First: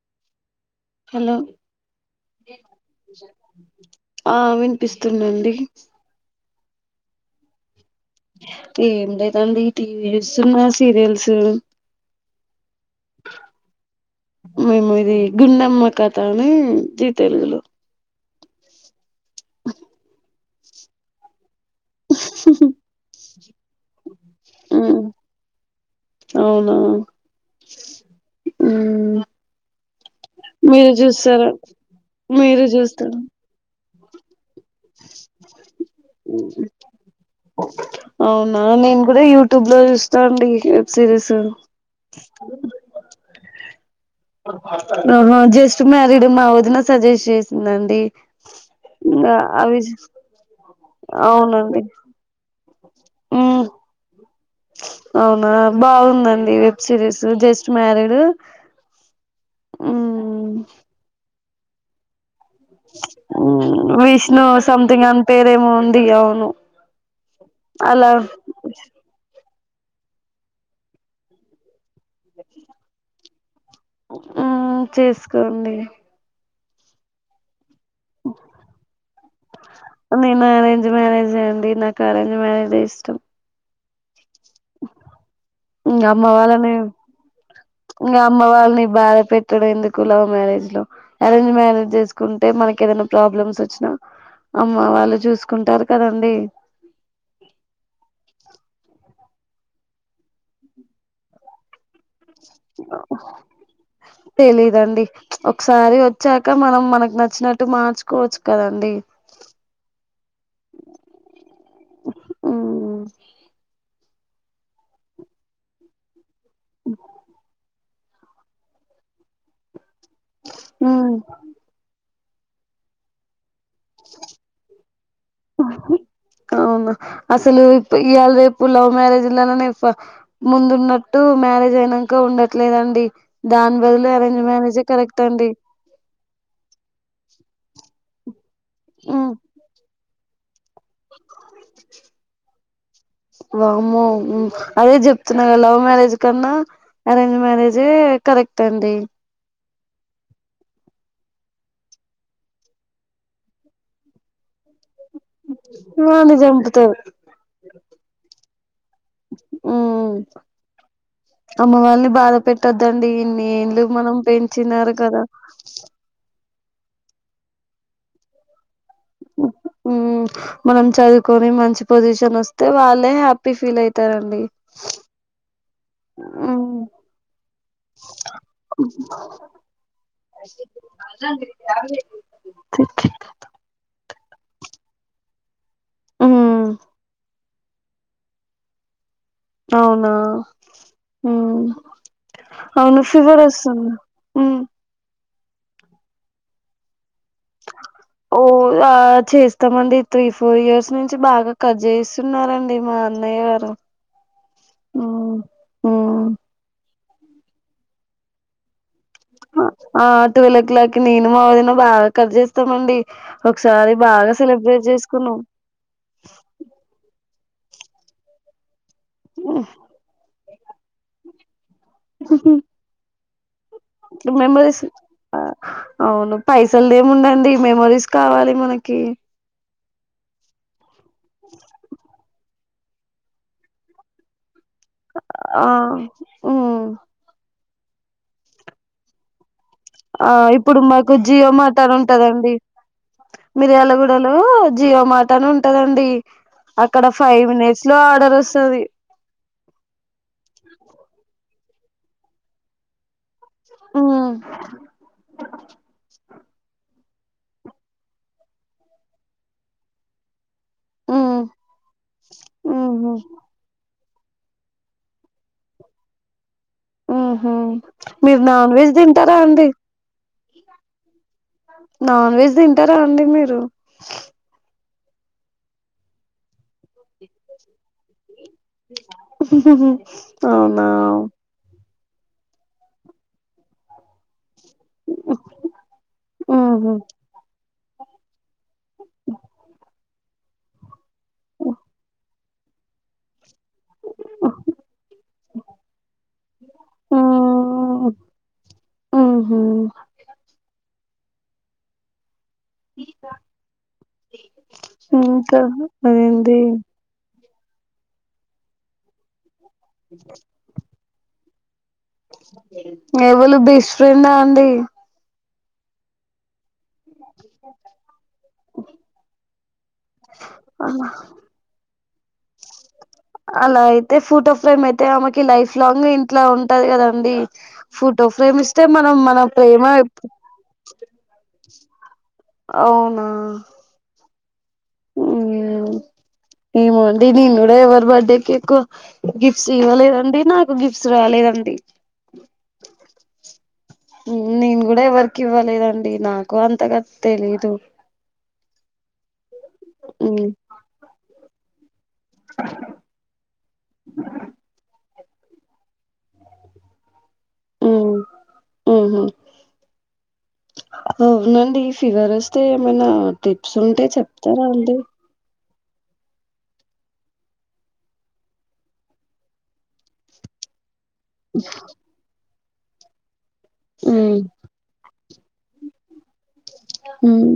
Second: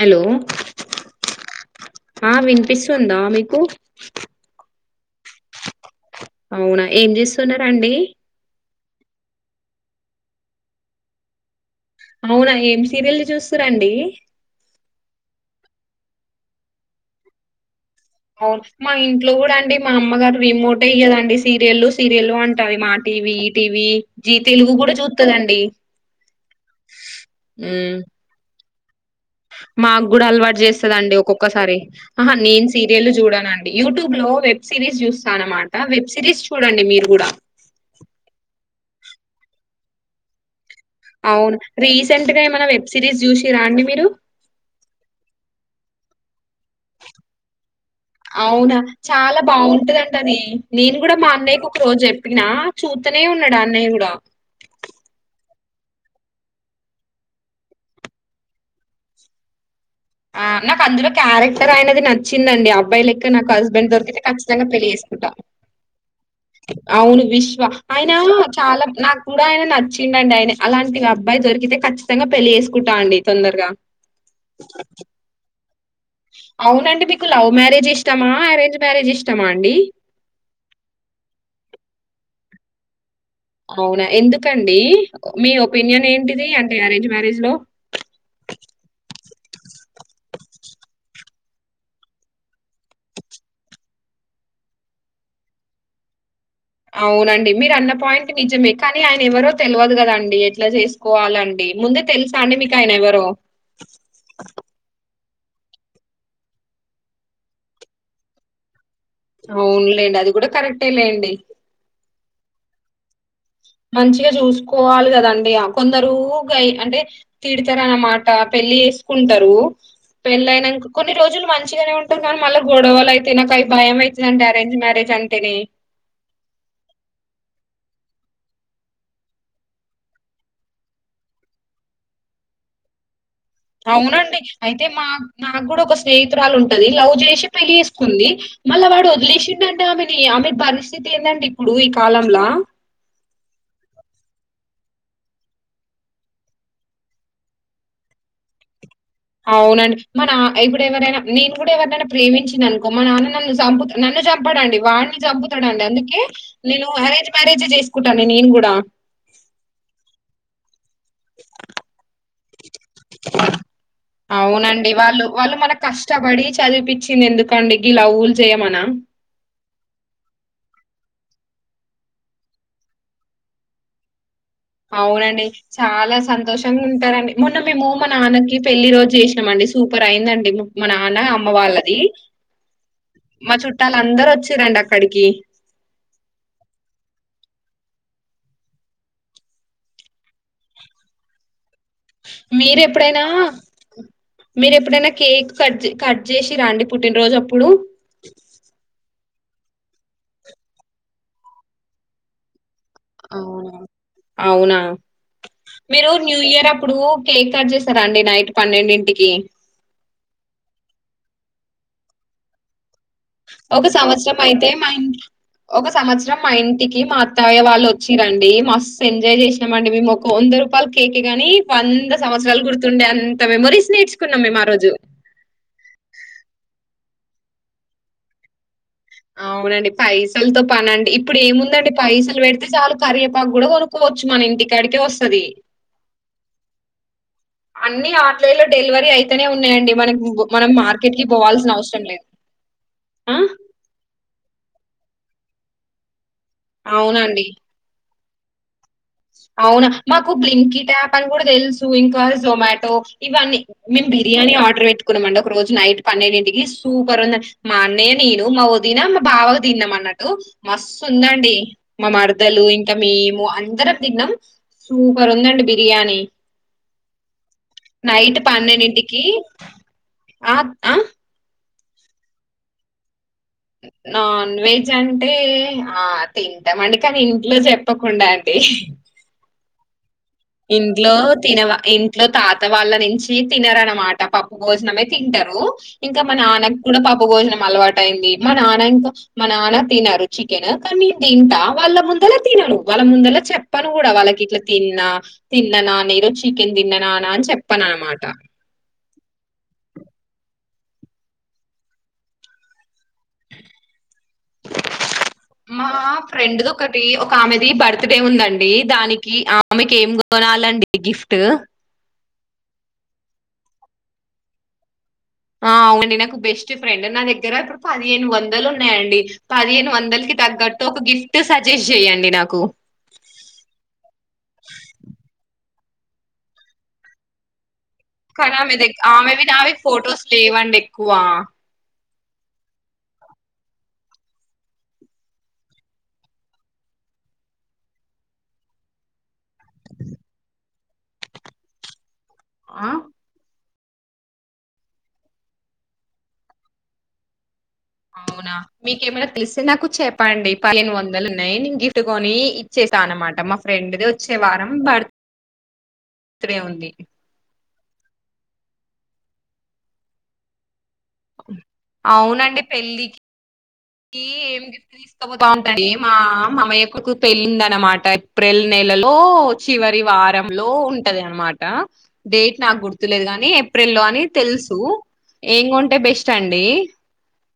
Hello hello ఆ వినిపిస్తుందా మీకు ఆ వినిపిస్తుందండి. అవునా ఏం చేస్తున్నరండి. ఏం లేదండీ టీవీ చూస్తున్నా సీరియల్స్ అవునా ఏం సీరియల్లు చూస్తరండి. మేము ఇది గుండమ్మ కథ అని జీ తెలుగులో అవును మా ఇంట్లో కూడా అండి మా అమ్మగారు రిమోటే ఇయ్యదండి. సీరియలు సీరియలు అంటాది మా టీవీ టీవీ జీ తెలుగు కూడా చూస్తదండి. ఊ ఊ మాకు కూడా అలవాటు చేస్తాదండి ఒక్కొక్కసారి ఆహ నేను మీరు సీరియల్ చూస్తారా చూడనండి. యూట్యూబ్ లో వెబ్ సిరీస్ చూస్తా అన్నమాట వెబ్ సిరీస్ చూడండి మీరు కూడా ఆ నేను కూడా యూట్యూబ్ లో చూస్తా అండి. సిరీస్ అవును రీసెంట్ గా ఏమన్న వెబ్ సిరీస్ చూసి తీరా అండి మీరు ఆహా జస్ట్ మ్యారీడ్ మా వదిన సజెస్ట్ చేసిందండి. అవునా ఇంకా చాలా అవి బాగుంటదంటనే నేను కూడా మా అన్నయ్యకి ఒక అవునండి రోజు చెప్పినా చూత్తనే ఉన్నాడు ఉమ్ అన్నయ్య కూడా అవునా బాగుందండి వెబ్ సిరీస్ జస్ట్ మ్యారీడ్ ఆ ఉమ్ నాకు అందులో క్యారెక్ట్ టర్ అయనది నన్ చ్చిందండి అబ్బాయి లెక్క నాకు హస్బెండ్ దొరికితే విష్ణు ఖచ్చితంగా పెళ్లి సంథింగ్ అని చేేసుకుంటా పేరేమో ఉంది అవును అవును విశ్వ అలా అయన చాలా నాకు ఆయన నచ్చిండండి ఆయన అలాంటివి అబ్బాయి దొరికితే ఖచ్చితంగా పెళ్లి చేేసుకుంటా అండి తొందరగా ఉమ్మ్ చేసుకోండి అవును అండి మీకు లవ్ మ్యారేజి ఇష్టమా అరేంజ్ మ్యారేజ్ ఇష్టమా అండి కారంగా మేడందే ఇష్టం అవునా ఎందు ఇంగ అమ్మ వాళ్ళని అంటే అరేంజ్ మ్యారేజ్ లో ఇంగ అమ్మ వాళ్ళని బాధ పెట్టడం ఎందుకు లవ్ మ్యారేజ్ లో అరేంజ్ మ్యారేజ్ చేసుకుంటే, మనకి ఏదైనా ప్రాబ్లమ్స్ వచ్చినా అమ్మ వాళ్ళు చూసుకుంటారు కదండి. అవునండి. మీరన్న పాయింట్ నిజమే. కానీ ఆయన ఎవరో తెలవదు కదండి ఎట్లా చేసుకోవాలండి ముందే తెలుసా అండి మీకాయనెవరో? తెలీదండి ఒకసారి వచ్చాక మనం మనకు నచ్చినట్టు మార్చుకోవచ్చు కదండి అవునులేండి అది కూడా కరెక్టే లేండి ఉమ్ మంచిగా చూసుకోవాలి కదండి ఆ కొందరు అయి అంటే తీడిత అన్నమాట పెళ్ళి చేసుకుంటారు పెళ్ళయినంకా కొన్ని మ్ రోజులు మంచిగానే ఉం కనీ మళ్ళ గొడవలైతే నాకై భయం ఐతుదండి అరేంజ్ మ్యారేజ్ అంటేనే అవును అసలు ఇప్ ఇయాళ రేపు లవ్ మ్యారేజ్లాలనే ఫా ముందున్నట్టు మ్యారేజ్ అయినంకా ఉండట్లేదండి దాని బదులు అరేంజ్ అవునండి. మ్యారేజే అయితే మా కరెక్ట్ అండి నాకు కూడా ఒక స్నేహితురాలు ఉంటది లవ్ చేసి పెళ్లిచెస్ కుంది మళ్ళ వాడు హ్మ్ వదిలేసిండంటే ఆమెను టె ఆమె భరిస్ పరిస్థితి ఏందండి ఇప్పుడు ఈ కాలంలా వామ్మో హ్మ్ అదే చెప్తున్నా లవ్ మ్యారేజ్ కన్నా అరేంజ్ మ్యారేజే కరెక్ట్ అండి అవునండి. మా నా ఇప్పుడు ఎవరైనా నేను కూడా ఎవరైనా ప్రేమించిననుకో, మా నాన్న నన్ను చంపు నన్ను చంపడండి వాడిని చంపుతాడండి అందుకే వాన్ని నేను చంపుతారు అరేంజ్ మ్యారేజ్ చేసుకుంటాను నేను కూడా హ్మ్ తదండి ఇన్ని ఏండ్లు మనం పెంచినారు కదా చదిపిచ్చింది ఎందుకండి గి లవ్వులు చేయమనా ఉమ్ మనం చదువుకొని మంచి పొజిషన్ అస్తే వాళ్ళే హ్యాపీ ఫీల్ అయితారండి అవునండి చాలా హ్మ్ సంతోషంగా ఉంటారండి. మొన్న మేము మా నాన్నకి పెళ్లి రోజు చేసినాం అండి. సూపర్ అయిందండి మా నాన్న అమ్మ వాళ్ళది మా చుట్టాలందరూ చ్చరండి అక్కడికి ఆ అవునా ఉ మీరెప్పుడైనా ఉమ్ మీరెప్పుడైనా కేక్ కట్ కట్ చేసి రా అండి పుట్టినరోజు అప్పుడు ఓ ఆ చేస్తామండి త్రీ ఫోర్ ఇయర్స్ నుంచి బాగా కట్ చేయిస్తున్నారం అవునా అవునా ఉమ్ ఉమ్ మీరు న్యూ ఇయర్ అప్పుడు కేక్ కట్ చేసారా అండి నైట్ పన్నెండింటి ఆ ట్వోవెల్ ఓ క్లాక్ ని సినిమావదిన బాగా కట్ చేస్తామండి ఒక ఒకసారి బాగా సంవత్సరం అయితే సెలబ్రేట్ మం చేసుకున్నాం ఒక సంవత్సరం మా ఇంటికి మాత్రం య వాళ్ళు వచ్చిరండి మ ఎంజాయ్ చేసినామం మేము ఒకందరు పల్ కేకే కాగానీ వంద సంవత్సరాలు గుర్తుండే అంత మెమరీస్ నేర్చుకున్నాం మేము ఆ మెమోరీస్ రోజు అవును పైసలు ద ఉండండి మెమరీస్ కావాలి మనకి అవునండి ఫైసలుతో పానా అంట ఇప్పుడు ఏముందండి పైసలు పెడితే చాలు కరియపాకు కూడా కొనుక్కవచ్చు మన ఇంటికి ఆ అన్ని ఆన్లైన్ లో డెలివరీ అయితేనే ఉ ఆ ఇప్పుడు మాకు జియో మార్ట్ అని అవసరం లేదు ఉంటదండి ఆ మీరు ఎలా కూడా హలో జియో మాట్ అని ఉంటదండి అక్కడ ఫైవ్ అవునండి మినిట్స్ లో తెలుస్తది అవునా మాకు బ్లింకిట్ అప్ అని కూడా తెలుసు ఇంకా జొమటో ఇవన్నీ మేము ఉమ్ బిర్యానీ ఆర్డర్ పెట్టుకున్నామండి ఒక రోజు నైట్ పన్నెడింటికి సూపర్ ఉంది మా అన్నయ్య నేను మా వదిన మా బావకు తిన్నాం అన్నట్టు మస్తు ఉమ్ ఉందండి మా మరదలు ఇంకా ఉహు మేము అందరం సూపర్ందండి బిర్యానీ ఉహ నైట్ మీరు నాన్ వెజ్ పన్నెండింటికి తింటారా అండి ఆ ఆ నాన్ వెజ్ తింటారా అండి మీరు నాన్ వెజ్ అంటే ఆ తి టం అండి కాని ఇంట్లో చెప్పకుండా అండి అవునా ఇంట్లో తినవా ఇ లో తాత వాళ్ళ నుంచి తినారనమాట పప్ భోజనమే తింటరు ఇంకా మా ఉహు నాన్నక్కూడా పప్పు భోజనం అలవాట్ అయింది మా నాన్న ఇంకా మా నాన్న తినరు చికెన్ ఆ కాని నేను తింటా వాళ్ళ ముందల తినను వాళ్ళ ముందల చె ప్పను కూడా వాళ్ళకిట్ల తిన్నా తిన్ననా నే ఈరోజు చికెన్ తిన్ననానా అని చెప్పను అనమాట ఉహూ ఇంకా మా అదేంది ఫ్రెండ్ది ఒకటి ఒక ఆమెది బర్త్ డే ఉందండి దానికి ఆ మీకు ఏం కొనాలండి గిఫ్ట్ ఎవళు బెస్ట్ ఫ్రెండా అండి ఆ అవునండి నాకు బెస్ట్ కి ఫ్రెండ్ నా దగ్గర ఇప్పుడు పదిహేను వందలు ఉన్నాయండి. పదిహేను వందలకి తగ్గట్టు ఒక గిఫ్ట్ సజెస్ట్ జేయండి నాకు, ఫ్లాంగ్ ఇంట్లో ఉంటది కదండి ఫోటో కానీ ఫ్రేమ్ ఆమె ఇస్తే దెగ్ మనం మన ఆమెవి నావి ప్రేమ ఫొటోస్ లేవండి ఎక్కువ అవునా ఏమో అండి నేను కూడా ఎవరి బర్త్ డే కి ఎక్కువ గిఫ్ట్స్ ఇవ్వలేదండి నాకు గిఫ్ట్స్ రాలేదండి. ఆ నేను కూడా ఎవరికి ఇవ్వలేదండి నాకు అంతగా తెలీదు అవునా మీకేమైనా తీస్ నాకు మ్మ్ చెప్పండి పదిహేను వందలు నైనింగ్ గిఫ్ ట్టుకొని ఇచ్చేస్తా అనమాట మా ఫ్రెండ్ ది వచ్చే వారం బర్త్ ర్త్ డే ఉంది ఉ ఊహూ ఔనండి ఫివర్ వస్తే అవునండి పెళ్ళికి ఏమైనా టి ప్స్ ఉంటే చెప్తారా అండి వండి మా మామయ్యకు పెళ్ళుందనమాట ఏప్రిల్ నెలలో చివరి వారంలో ఉం టది అనమాట డేట్ నాకు గుర్తులేదు గాని ఏ ప్రిల్లో అని మ్మ్ తెలుసు ఏం కొంటే బెష్ స్టండి మ్మ్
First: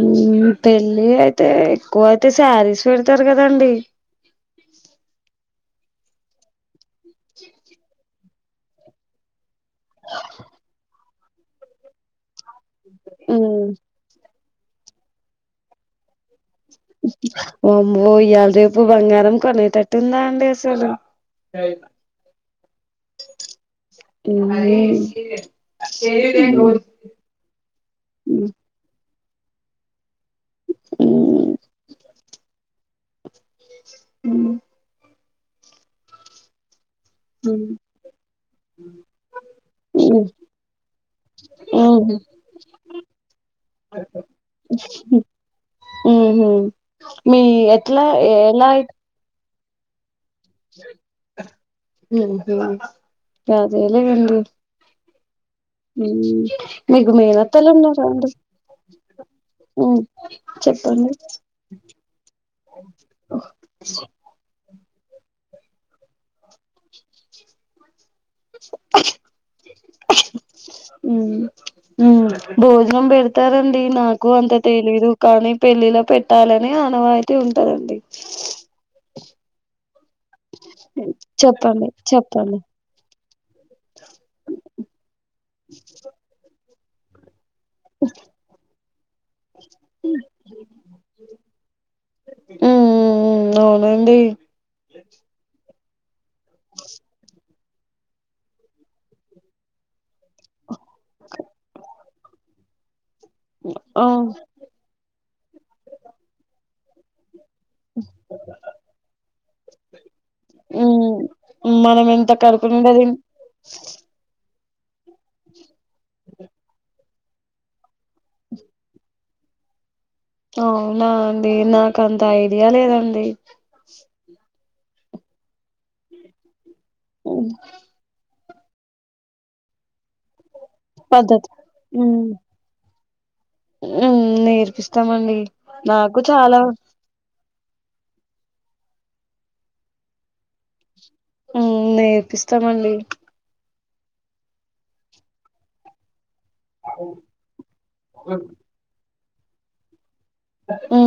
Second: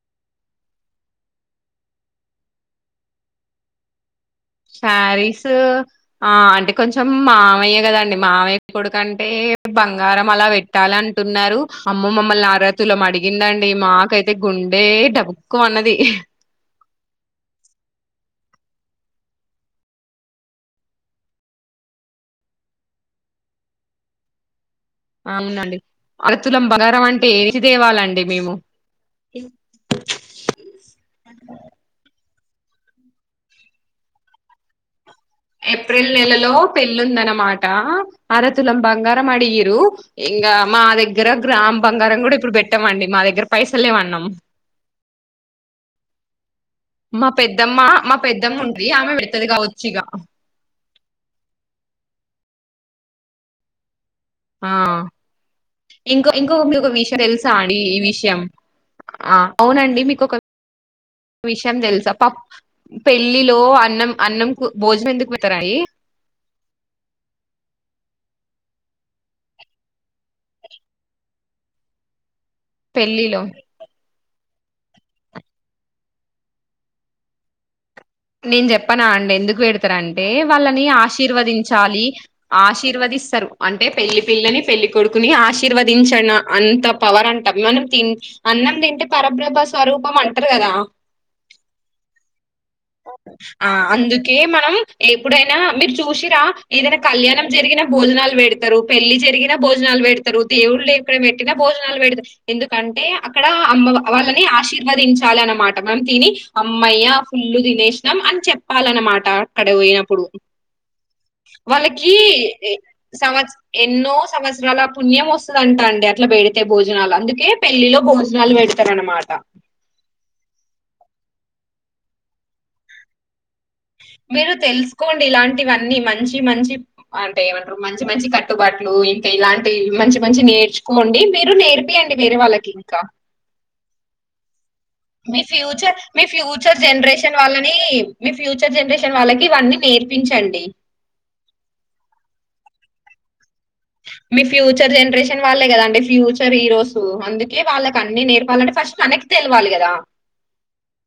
మ్మ్ పెళ్ళి అయితే ఎక్కువైతే శారీస్ పెడుతారు కదండీ. శారీస్ ఆ అంటే కొంచెం మామయ్య కదండి. మామయ్య కొడుకంటే బంగారం అలా పెట్టాలి. అంటున్నారు అమ్మ మమ్మల్ని అర తులం మ్మ్ అడిగిందండి మాకైత్ తే గుండె డబుక్కుమన్నది. ఒమ్మో ఇయాళ రేపు బంగారం కొనేటట్టుందా అండి అసలు ఉ అవునండి అర్తులం మ్మ్ బంగారం అంటే ఏటిదా తేవాలండి మేము ఇ [inaudible] ఉ ఏప్రిల్ నెలలో పెళ్ళి ఉందనమాట మ్మ్ అరతులం బంగారం అడిగి ఇరు. ఉమ్ ఇంకా మా దగ్గర గ్రామ్ ఉమ్ బంగారం కూడా ఇప్పుడు పెట్టమండి. మా దగ్గర పైసలేమన్నాం. ఉహు మా మీ పెద్దమ్మ ఎట్లా మా పెద్దమ్మ ఎలా ఉంటది ఆమె పెడతది కావచ్చు చిగా మ్మ్ హూ అదే ఇ వెండు ఆ ఇంకో ఇంకొక మీకు ఒక విషయం తెలుసా మేనత్తలు అండి. ఈ ఉన్నారా అండి విషయం అ ఉమ్ అవునండి. మీకొక చెప్పండి విషయం తెలుసా ప పెళ్ళిలో అన్నం అన్నం కూ భోజనం ఎందుకు పెత్తరయి ఉ ఉ భోజనం పెళ్ళిలో పెడతారండి నాకు అంత తెలీదు కానీ పెళ్ళిలో పెట్టాలని ఆనవాయితీ ఉంటదండి. నేను చెప్పనా అండి ఎందుకు పెడతార అం అంటే వాళ్ళని చెప్పండి ఆశీర్వదించాలి. చెప్పండి ఆశీర్వదిస్తారు. అంటే పెళ్లి పిల్లని పెళ్లి కొడుకుని ఆశీర్వదించన అంత పవర్ అన్ మనం తిన్ అన్నం తింటే పరబ్రహ్మ స్వరూపం అంటరు కదా ఉమ్ ఉమ్ ఆ అవునండి అందుకే మనం ఎప్పుడైనా మీర్ చూషి ర్ కా ఏదైనా కళ్యాణం జరిగిన భోజనాలు పెడతరు పెళ్లి జరిగినా భోజనాలు పెడత్ రు దేవుళ్ళు ఎక్కడ పెట్టినా భోనాలు పెడతరు ఎందుకు కంటే అక్కడ అమ్మ ఆ వాళ్ళని ఆశీర్వదించాలి అన్నమాట మనం తిని అమయ్యా ఫుల్ళు తినేసాం అని చెప్పాలనమాట అక్కడ పోయినప్పుడు ఉమ్ మనం వాళ్ళకి ఎంత కడుపు నిండా తిన్ సమస్ ఎన్నో సమస్య చాలా పుణ్యం వస్తుందంటా అండి అట్లా పెడితే భోజనాలు అందుకే పెళ్లిలో భోజనాలు పెడతార అనమాట. అవునా అండి నాకు అంత ఐడియా లేదండి. మీరు తెలు కోండి ఇలాంటివన్నీ మంచి మంచి అంటే ఉమ్ ఏమంటారు మంచి మంచి క టుబాట్లు ఇంకా ఇలాంటి మంచి మంచి నేర్చు కోమండి పద్ధతి మీరు నేర్పియండి వేరే వాళ్ళకి ఇంకా ఉ నేర్పిస్ మీ ఫ్యూచర్ మీ ఫ్యూచర్ జనరేషన్ వాళ్ళని మీ ఫ్యూచర్ జనరేషన్ వాళ్ళకి ఇవన్నీ నేర్పించండి ఉ నేర్పిస్తామండి మీ ఫ్యూచర్ జనరేషన్ వాళ్ళే కదాండి ఫ్యూచ్ ఈ రోజు అందుకే వాళ్ళకి అన్ని నేర్పాలంటే ఫస్ట్ మనక్ తెలవాలి కదా ఉ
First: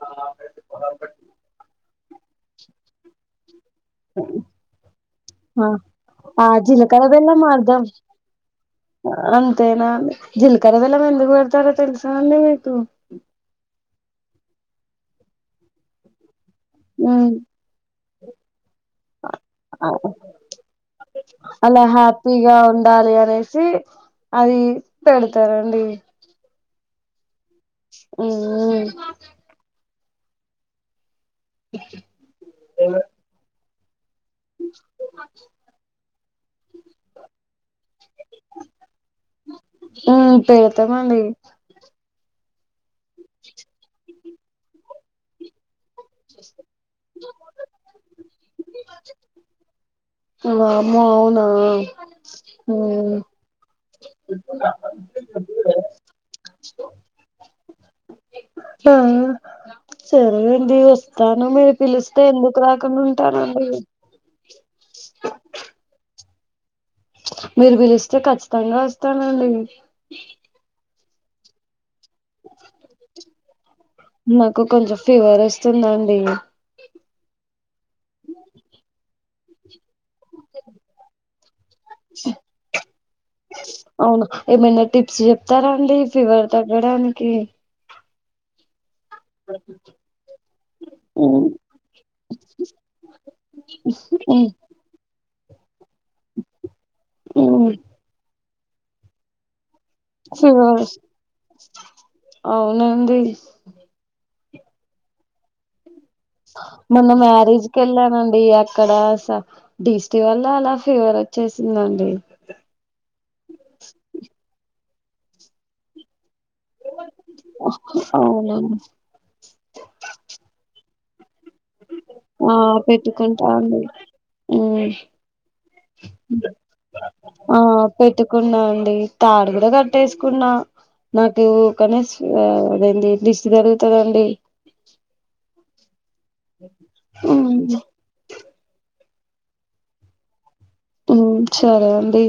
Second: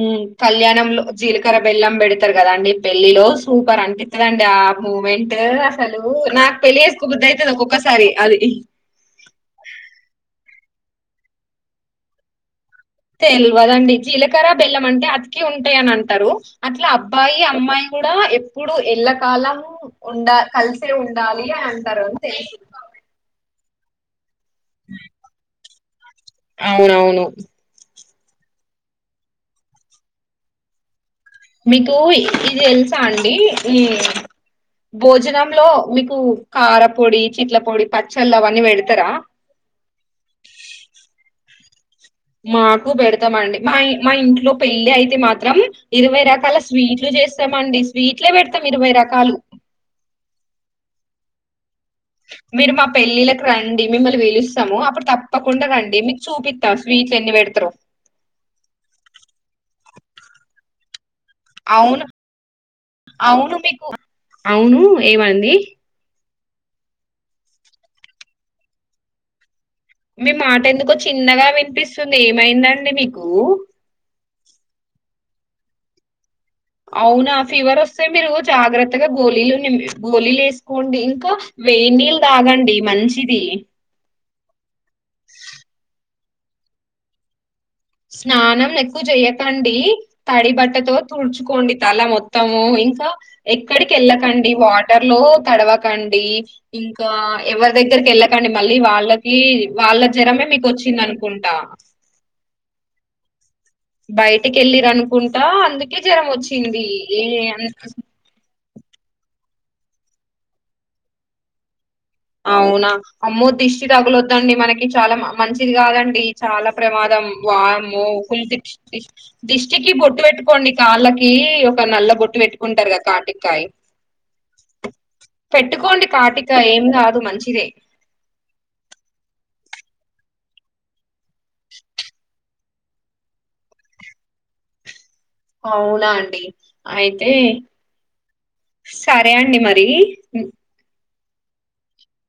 ఉ కళ్యాణంలో జీలకర బెల్లం పెడి కదా అండి పెళ్ళిలో సూపర్ అపిస్తదిండి ఆ మూమెంట్ ఆ అసలు ఆ నాకు పెళ్లి జీలకర్ర చేసుకోబుద్దు బెల్లం అవుతుంది అర్ధం ఒక్కొక్కసారి అది సరే సాల్లే ఇక తెల్వదండి జీల కర బెల్లం అంటే అతికి ఉంటాయని అంటారు అట్లా ఉమ్ అబ్బాయి అమ్మాయి కూడా ఎప్పుడు ఎళ్లకాలము అ ఉండ కలిసే ఉండాలి అని అలా అంటారు అని తెలుసు హ్యాపీగా ఉండాలి అనేసి అది పెడతారండి అవునవును ఉ ఉ మీకు ఇది తెలుసా అండి ఉ భోజనంలో మీకు కారపొడి, చిట్ల పొడి, పచ్చళ్ళు అవన్నీ పెడతారా ఉమ్ పెడతామండి మా పెడతామండి మా మా ఇంట్ లో వెళ్ళి అయితే మాత్రం ఇరవై రకాల స్వీట్లు చేస్తామండి స్వీట్లే పెడతాం ఇరవై రకాలు ఆ మీరు మా పెళ్ళిళకి రన్ మిమ్మల్ని పిలుస్తాము అప్పుడు తప్పకుండా రండి మీకు చూపిత్త స్వీట్లు ఎన్ని పెడతారు ఆ సరే అండి వస్ తను మీరు అవును పిలిస్తే ఎందుకు రాకుండా అవును ఉంటారండి మీకు అవును ఏమండి మీరు పిలిస్తే కఖచ్చితంగా వస్తానండి మీ మాట ఎందుకొ చిన్నగా వినిపిస్తు స్తుంది ఏమైందండి మీకు నాకు కొంచెం ఫీవర్ వస్తుందాండి అవునా ఫీవర్ వస్తే మీరు జాగ్రత్తగా గోలీలు నిమ్ గోలీలు వేసుకోండి ఇంకా వే నీళ్ళ తాగండి మంచిది ఫివర్ తగ్గడానికి స్నానం నెక్ చెయకండి తడి బట్టతో హ్మ్, తుడుచుకోండి తల మొత్తము, ఇంకా ఎక్కడికి హ్మ్, వెళ్ళకండి వాటర్ లో. తడవకండి ఇంకా హ్మ్. ఎవరి దగ్గరికెళ్ళ అండి. మళ్ళీ వాళ్ళకి వాళ్ళ జ్వరమే మీకు ఫీవర్ వచ్చిందనుకుంటా నండి బయటికి వెళ్లిర అనుకుంటా అందుక్ మొన్న మ్యారేజ్కి వెళ్ళానండి అక్ అక్కడ స దిష్టి వల్ల అలా ఫీవర్ వచ్చేసిందండి అవునా అమ్మో దిష్టి తగలొద్దండి మనకి చాలా మంచిది కాదండి చాలా ప్రమాదం వామ్మో, అవునా దిష్ దిష్టికి బొట్టు పెట్టుకోండి కాళ్ళకి ఒక నల్ల బొట్టు ఆ పెట్టుకుంటారు కదా పెట్టుకుంటా కాటికాయ, అండి హ్మ్. పెట్టుకోండి కాటికాయ ఏం కాదు. ఆ మంచిదే పెట్టుకున్నా అండి తా అడుగు కట్టేసుకున్నా నాకు ఉ గణష్ అదేడి దిష్టి తగుల్తాదండి అవునా అన్ డి అయితే ఉమ్ సరే అండి మరి హ్మ్ సరే అండి